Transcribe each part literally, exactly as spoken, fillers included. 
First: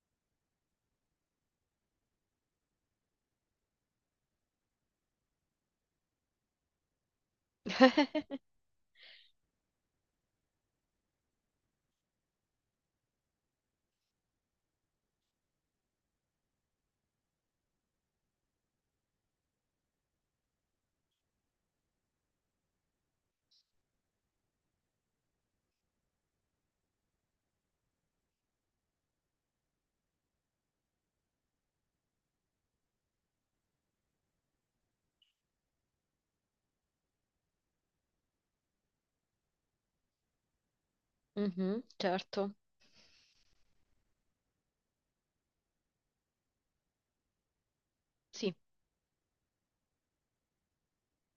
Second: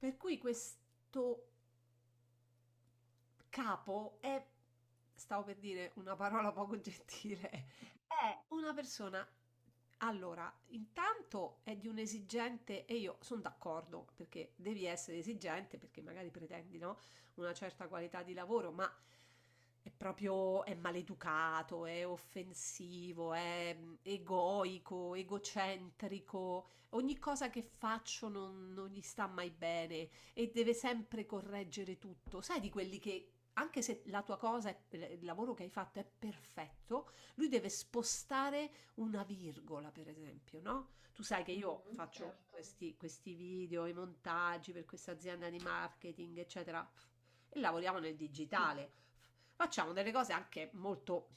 Per cui questo capo è, stavo per dire una parola poco gentile, è una persona. Allora, intanto è di un esigente, e io sono d'accordo perché devi essere esigente perché magari pretendi, no? Una certa qualità di lavoro, ma è proprio è maleducato, è offensivo, è mm, egoico, egocentrico, ogni cosa che faccio non, non gli sta mai bene e deve sempre correggere tutto. Sai di quelli che anche se la tua cosa, è- il lavoro che hai fatto è perfetto, lui deve spostare una virgola, per esempio, no? Tu sai che Mhm, io faccio certo, questi, questi video, i montaggi per questa azienda di marketing, eccetera, e lavoriamo nel sì, digitale. Facciamo delle cose anche molto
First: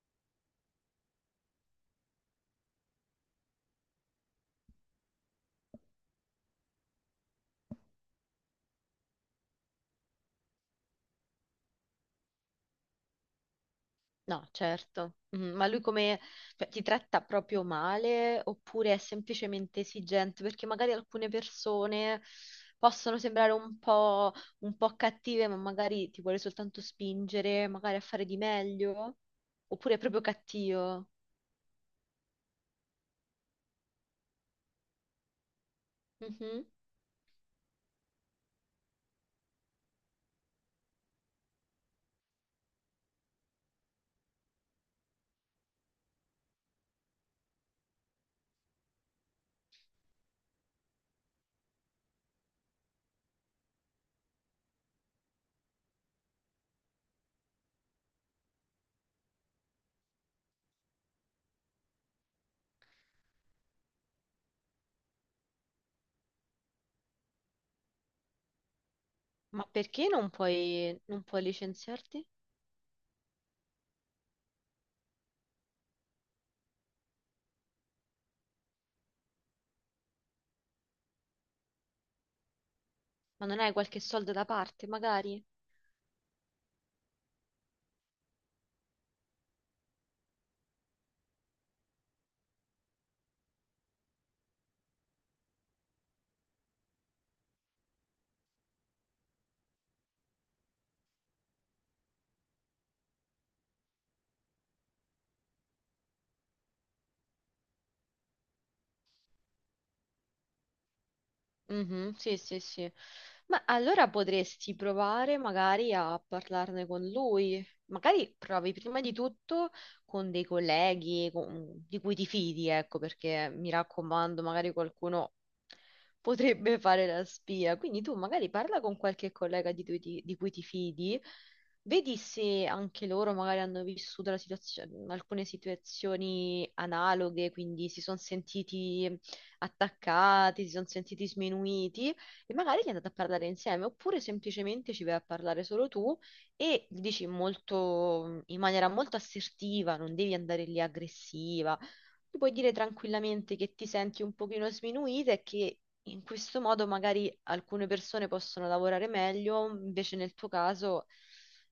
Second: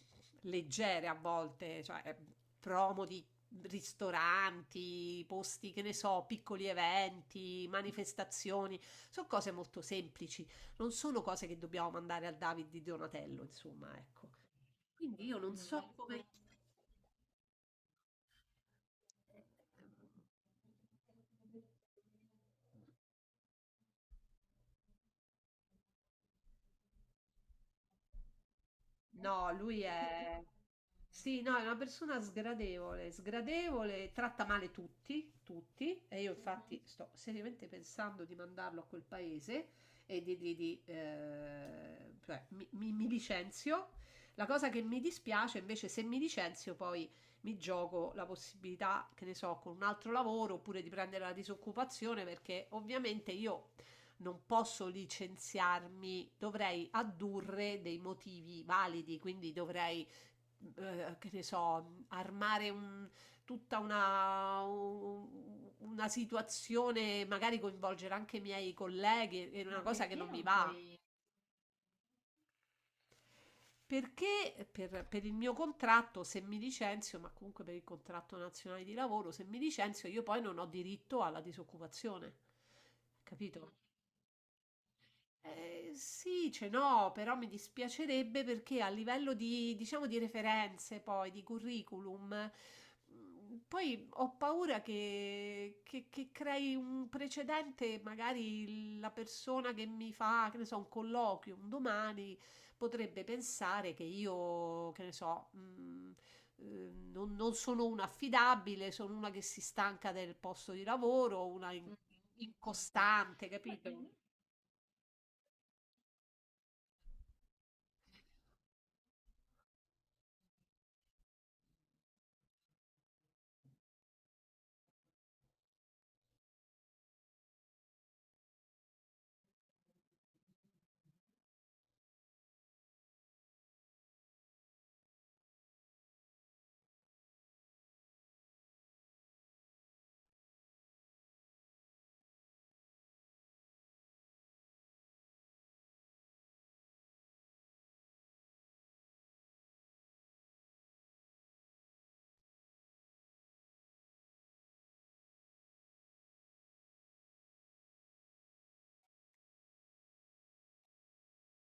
leggere a volte, cioè eh, promo di ristoranti, posti, che ne so, piccoli eventi, manifestazioni, sono cose molto semplici, non sono cose che dobbiamo mandare al David di Donatello, insomma, ecco. no, certo. Quindi io Mhm, non ma lui so come, come. cioè, ti tratta proprio male oppure è semplicemente esigente? Perché magari alcune persone possono sembrare un po', un po' cattive, ma magari ti vuole soltanto spingere, magari a fare di meglio, No, lui oppure è proprio è... cattivo. Sì, no, è una persona sgradevole, sgradevole, tratta male tutti, tutti, e io Mhm. infatti sto seriamente pensando di mandarlo a quel paese e di... di- di, eh, cioè, mi, mi- mi licenzio. La cosa che mi dispiace invece, se mi licenzio poi mi gioco la possibilità, che ne so, con un altro lavoro oppure di prendere la disoccupazione perché ovviamente io non posso licenziarmi, dovrei addurre dei motivi validi, quindi dovrei, eh, che ne so, armare un- tutta una, un- una situazione, magari coinvolgere anche i miei colleghi, è Ma una cosa perché che non non mi va. puoi, non puoi licenziarti? Perché per, per il mio contratto, se mi licenzio, ma comunque per il contratto nazionale di lavoro, se mi licenzio, io poi non ho diritto alla disoccupazione. Ma non hai Capito? qualche soldo da parte, magari? Eh, sì, ce n'ho, però mi dispiacerebbe perché a livello di, diciamo, di referenze, poi di curriculum, mh, poi ho paura che, che- che crei un precedente, magari la persona che mi fa, che ne so, un colloquio un domani potrebbe pensare che io, che ne so, mh, eh, non, non sono una affidabile, sono una che si stanca del posto di lavoro, una in- Mhm, sì, sì, sì. incostante, Ma allora capito? potresti provare magari a parlarne con lui. Magari provi prima di tutto con dei colleghi con- di cui ti fidi, ecco, perché mi raccomando, magari qualcuno potrebbe fare la spia. Quindi tu magari parla con qualche collega di, cui ti di cui ti fidi, vedi se anche loro magari hanno vissuto la situazio- alcune situazioni analoghe, quindi si sono sentiti attaccati, si sono sentiti sminuiti e magari gli andate a parlare insieme oppure semplicemente ci vai a parlare solo tu e gli dici molto, in maniera molto assertiva, non devi andare lì aggressiva. Tu puoi dire tranquillamente che ti senti un pochino sminuita e che in questo modo magari alcune persone possono lavorare meglio, invece nel tuo caso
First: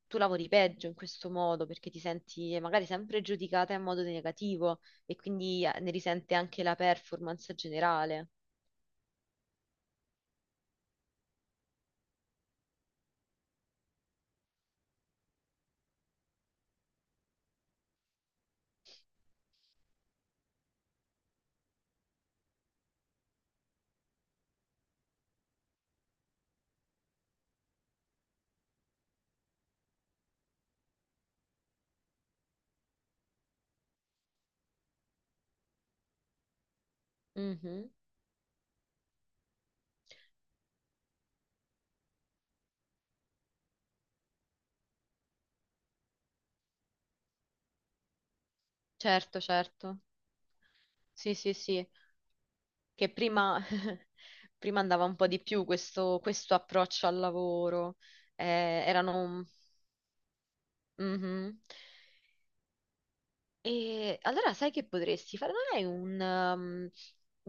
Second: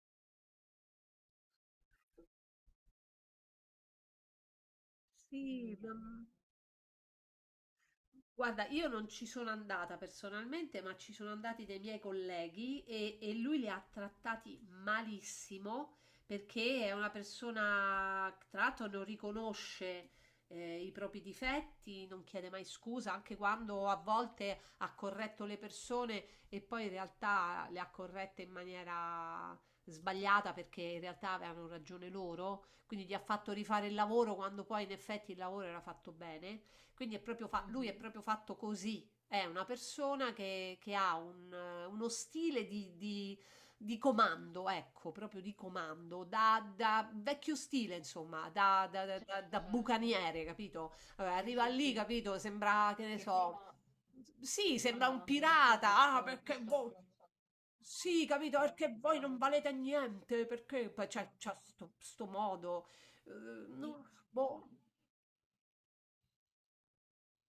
tu lavori peggio in questo modo perché ti senti magari sempre giudicata in modo negativo e quindi Sì, eh, ne ma- risente anche la performance generale. guarda, io non ci sono andata personalmente, ma ci sono andati dei miei colleghi e, e lui li ha trattati malissimo perché è una persona, tra l'altro, non riconosce eh, i propri difetti, non chiede mai scusa, anche quando a volte ha corretto le persone e poi in realtà le ha corrette in maniera sbagliata perché in realtà avevano ragione loro, quindi gli ha fatto rifare il lavoro quando poi in effetti il lavoro era fatto bene. Quindi è proprio fa- lui Mhm. è proprio fatto così. È una persona che, che ha un, eh, uno stile di, di- di comando, ecco, proprio di comando, da, da vecchio stile, insomma, da, da- da- Certo, da- da certo. bucaniere, capito? Eh, Sì, sì, arriva lì. sì. Sì, capito? Sembra, che Che ne che so, prima, prima sì, prima andava sembra un un andava po' come se di più pirata. Ah, questo, fosse un questo perché voi... approccio al sciamano. lavoro. Sì, Eh, capito? Perché voi non erano... valete niente, perché... Poi C'è c'è Mhm. sto, sto modo... eh, Sì. no, E allora boh. sai che potresti fare? Non hai un, um,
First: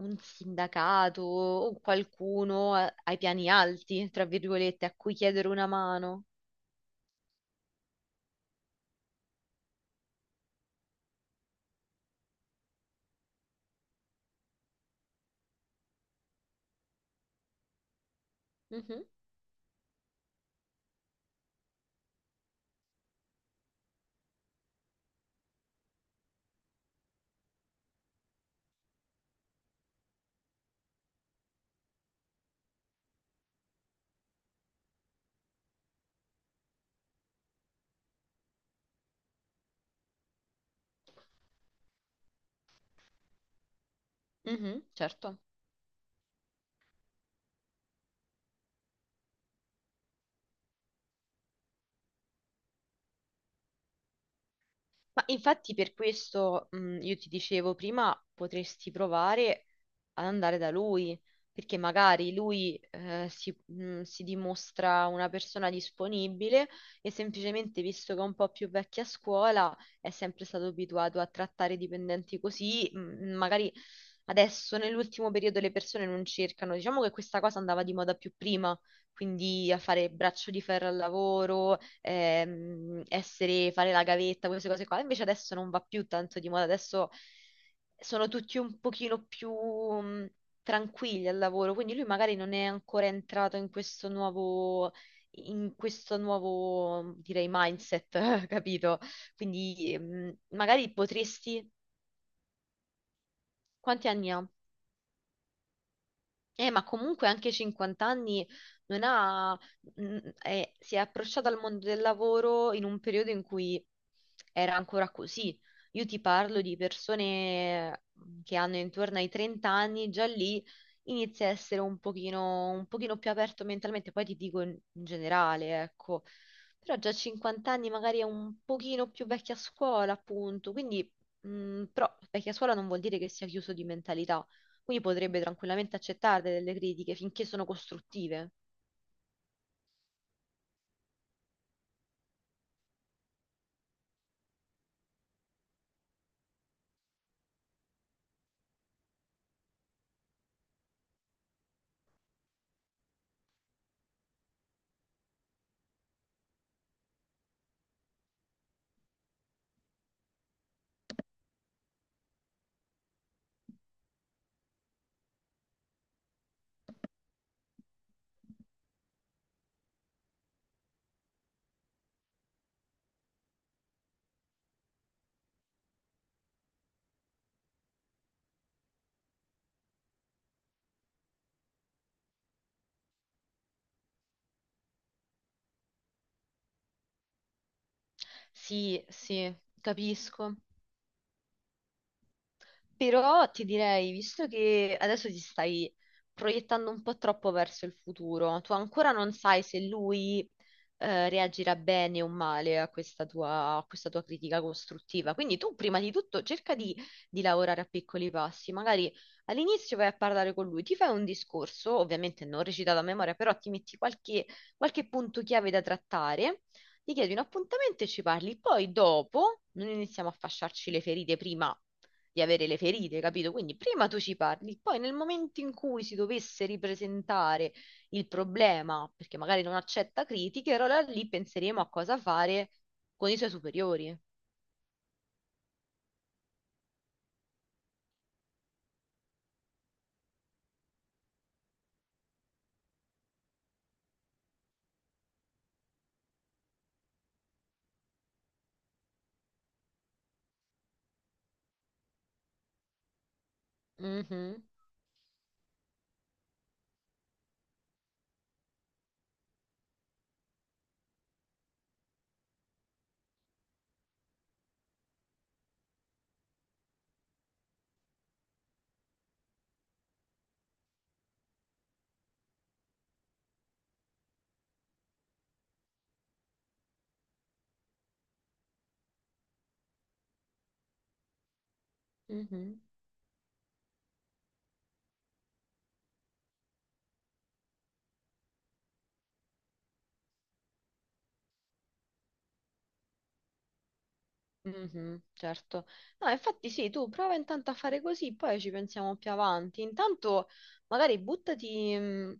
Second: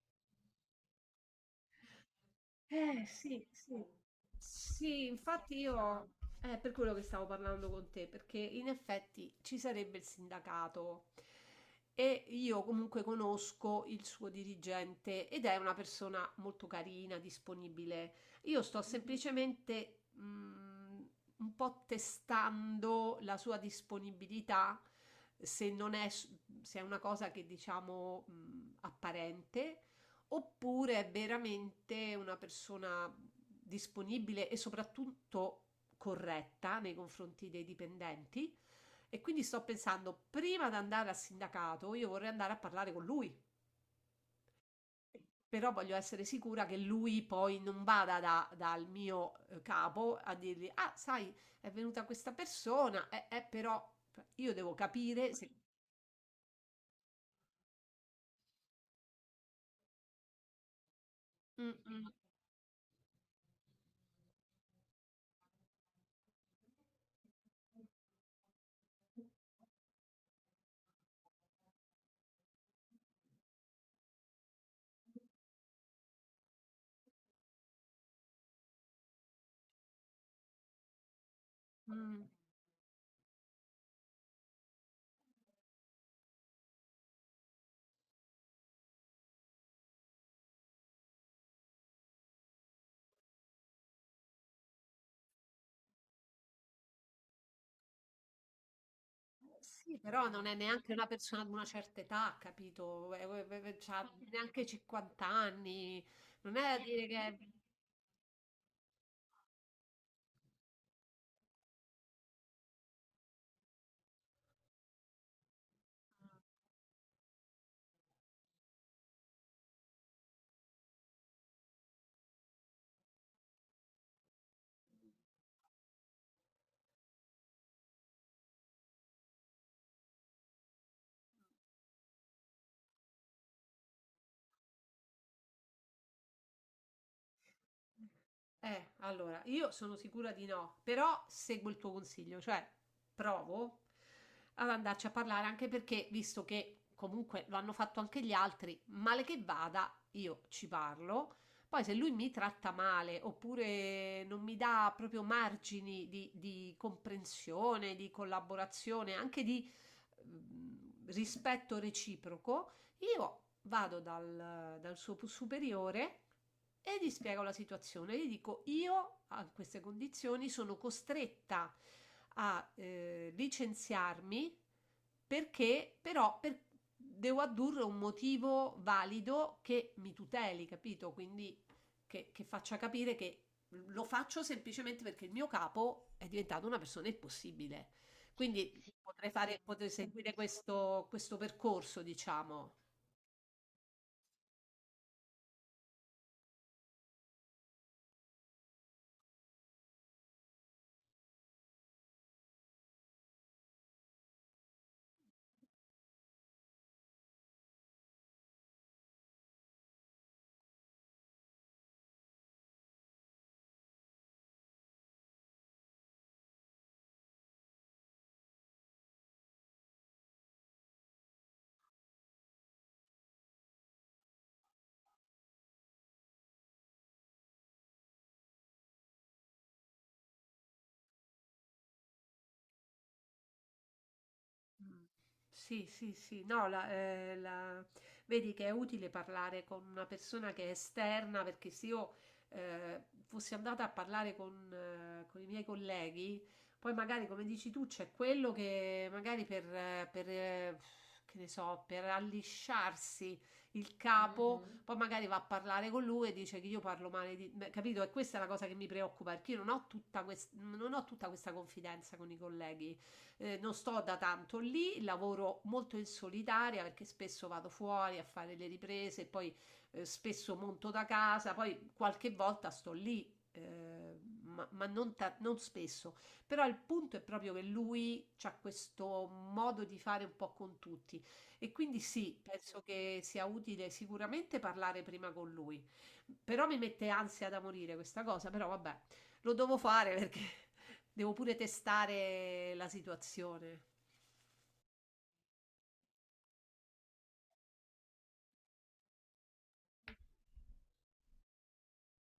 un sindacato o qualcuno a- Eh, ai sì, piani sì. alti, tra virgolette, a Sì, cui chiedere infatti una io mano? è per quello che stavo parlando con te, perché in effetti ci sarebbe il sindacato e io comunque conosco il suo dirigente ed è una persona molto carina, disponibile. Io sto Mhm, semplicemente mm, un po' testando la sua disponibilità, se non è, s- se è una cosa che diciamo mm, apparente oppure è veramente una persona disponibile e soprattutto corretta nei confronti dei dipendenti. E quindi sto pensando, prima di andare al sindacato, io vorrei andare a parlare con lui, mhm, certo. però voglio essere sicura che lui poi non vada da- dal mio eh, capo a dirgli: ah, sai, è venuta questa persona, eh, eh, però io devo Ma capire se... infatti per questo mh, io ti dicevo prima potresti provare ad andare da lui, Mm, perché mm, magari lui eh, si, mh, si dimostra una persona disponibile e semplicemente visto che è un po' più vecchia a scuola è sempre stato abituato a trattare i dipendenti così, mh, magari adesso nell'ultimo periodo le persone non cercano, diciamo che questa cosa andava di moda più prima quindi a fare braccio di ferro al lavoro, mm. ehm, essere, fare la gavetta, queste cose qua. Invece adesso non va più tanto di moda, adesso sono tutti un pochino più mh, tranquilli al lavoro, quindi lui magari non è ancora entrato in questo nuovo, in questo nuovo, direi, mindset, capito? Sì, Quindi però mh, non è magari neanche una persona di una potresti... certa età, capito? Eh, eh, eh, C'ha Quanti anni ha? neanche cinquanta anni. Non è Eh, da ma dire che. comunque anche cinquanta anni non ha, mm, eh, si è approcciata al mondo del lavoro in un periodo in cui era ancora così. Io ti parlo di persone mm, che hanno intorno ai trenta anni, già lì inizia a essere un pochino, un pochino più aperto mentalmente, poi ti dico in, in generale, ecco. Però già a cinquanta anni magari è un pochino più vecchia scuola, appunto. Quindi, mm, però vecchia scuola non vuol dire che sia chiuso di mentalità quindi potrebbe tranquillamente accettare delle critiche finché sono costruttive. Eh, allora, io sono sicura di no, però seguo il tuo consiglio, cioè provo ad andarci a parlare anche perché, visto che comunque lo hanno fatto anche gli altri, male che vada, io ci parlo. Poi se lui mi tratta male oppure non mi dà proprio margini di, di comprensione, di collaborazione, anche di mm, rispetto reciproco, io vado dal, dal suo superiore e gli spiego la situazione. Gli dico: io a queste condizioni sono costretta a eh, licenziarmi perché però per- devo addurre un motivo valido che mi tuteli, capito? Quindi che, che faccia capire che lo faccio semplicemente perché il mio capo è diventato una persona impossibile. Quindi, sì, Sì, potrei sì, fare, potrei sì. seguire capisco. questo, questo percorso, diciamo. Però ti direi, visto che adesso ti stai proiettando un po' troppo verso il futuro, tu ancora non sai se lui eh, reagirà bene o male a questa tua, a questa tua critica costruttiva. Quindi tu prima di tutto cerca di, di lavorare a piccoli passi. Magari all'inizio vai a parlare con lui, ti fai un discorso, ovviamente non recitato a memoria, però ti metti qualche, qualche punto chiave da trattare. Ti chiedi un appuntamento e ci parli, poi dopo non iniziamo a fasciarci le ferite prima di avere le ferite, capito? Quindi prima tu ci parli, poi nel momento in cui si dovesse ripresentare il problema, perché magari non accetta critiche, allora lì penseremo a cosa fare con i suoi superiori. Mh. Sì, sì, sì. No, la ehm, la vedi che è utile parlare con una persona che è esterna, perché se io, ehm, fossi andata a parlare con eh, con i miei colleghi, poi magari, come dici tu, c'è quello che magari per eh, per eh, che ne so, per allisciarsi il capo, Mhm, poi magari va a parlare con lui e dice che io parlo male di me, capito? E questa è la cosa che mi preoccupa, perché io non ho tutta ques non ho tutta questa confidenza con i colleghi, eh, non sto da tanto lì, lavoro molto in solitaria perché spesso vado fuori a fare le riprese e poi eh, spesso monto da casa, poi qualche volta sto lì. eh, ma, ma non, ta- non spesso, però il punto è proprio che lui ha questo modo di fare un po' con tutti e quindi sì, mhm, penso che sia utile sicuramente parlare prima con lui, però mi mette ansia da morire questa cosa, però vabbè, lo devo fare perché devo pure testare la situazione. mhm, certo. No, infatti sì, tu prova intanto a fare così, poi ci pensiamo più avanti. Intanto magari buttati... mh,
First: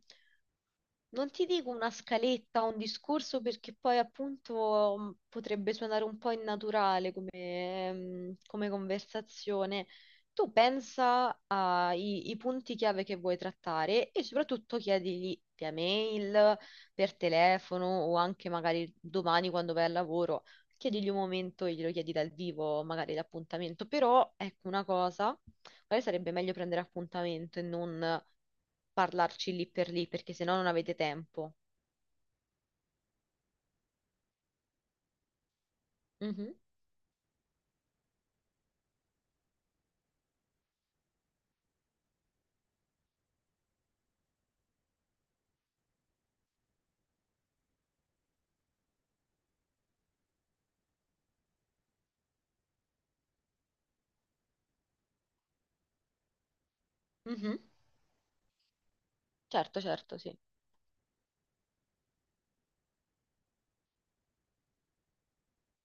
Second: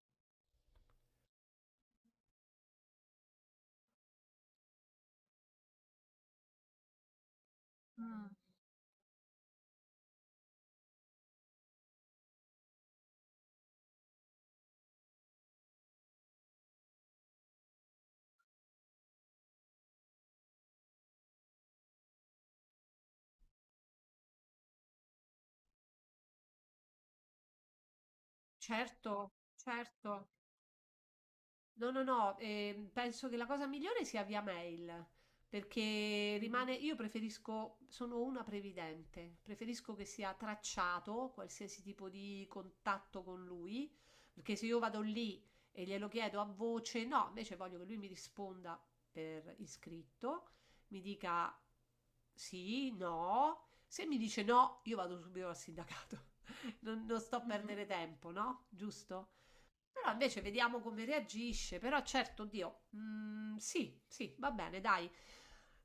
non ti dico una scaletta o un discorso perché poi appunto mh, potrebbe suonare un po' innaturale come, ehm, come conversazione. Tu pensa ai i punti chiave che vuoi trattare e soprattutto chiedigli via mail, per telefono o anche magari domani quando vai al lavoro. Chiedigli un momento e glielo chiedi dal vivo, magari l'appuntamento. Però ecco una cosa. Magari sarebbe meglio prendere appuntamento e non Certo, parlarci lì per lì, certo. perché sennò non avete tempo. No, no, no, ehm, penso che la cosa migliore sia via mail, perché Mhm, rimane, io preferisco, sono una previdente, preferisco che sia tracciato qualsiasi tipo di contatto con lui, perché se io vado lì e glielo chiedo a voce, no, invece voglio che lui mi risponda per iscritto, mi dica sì, no, se mi dice no, io vado subito al sindacato, non, non sto a mhm. perdere tempo, no? Giusto? Certo, Però certo, sì. invece vediamo come reagisce. Però certo, Dio, mm, sì, sì, va bene, dai.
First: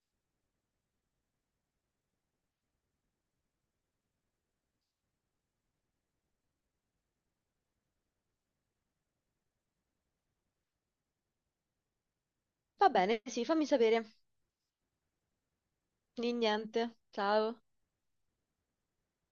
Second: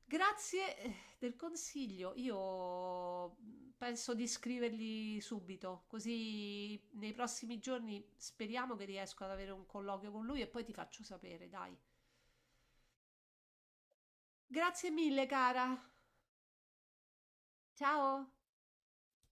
Grazie eh, del consiglio. Io penso di scrivergli subito, così nei prossimi giorni speriamo che riesco ad avere un colloquio con lui e poi ti faccio sapere, dai. Va bene, sì, fammi sapere. Grazie mille, cara. Di niente. Ciao. Ciao.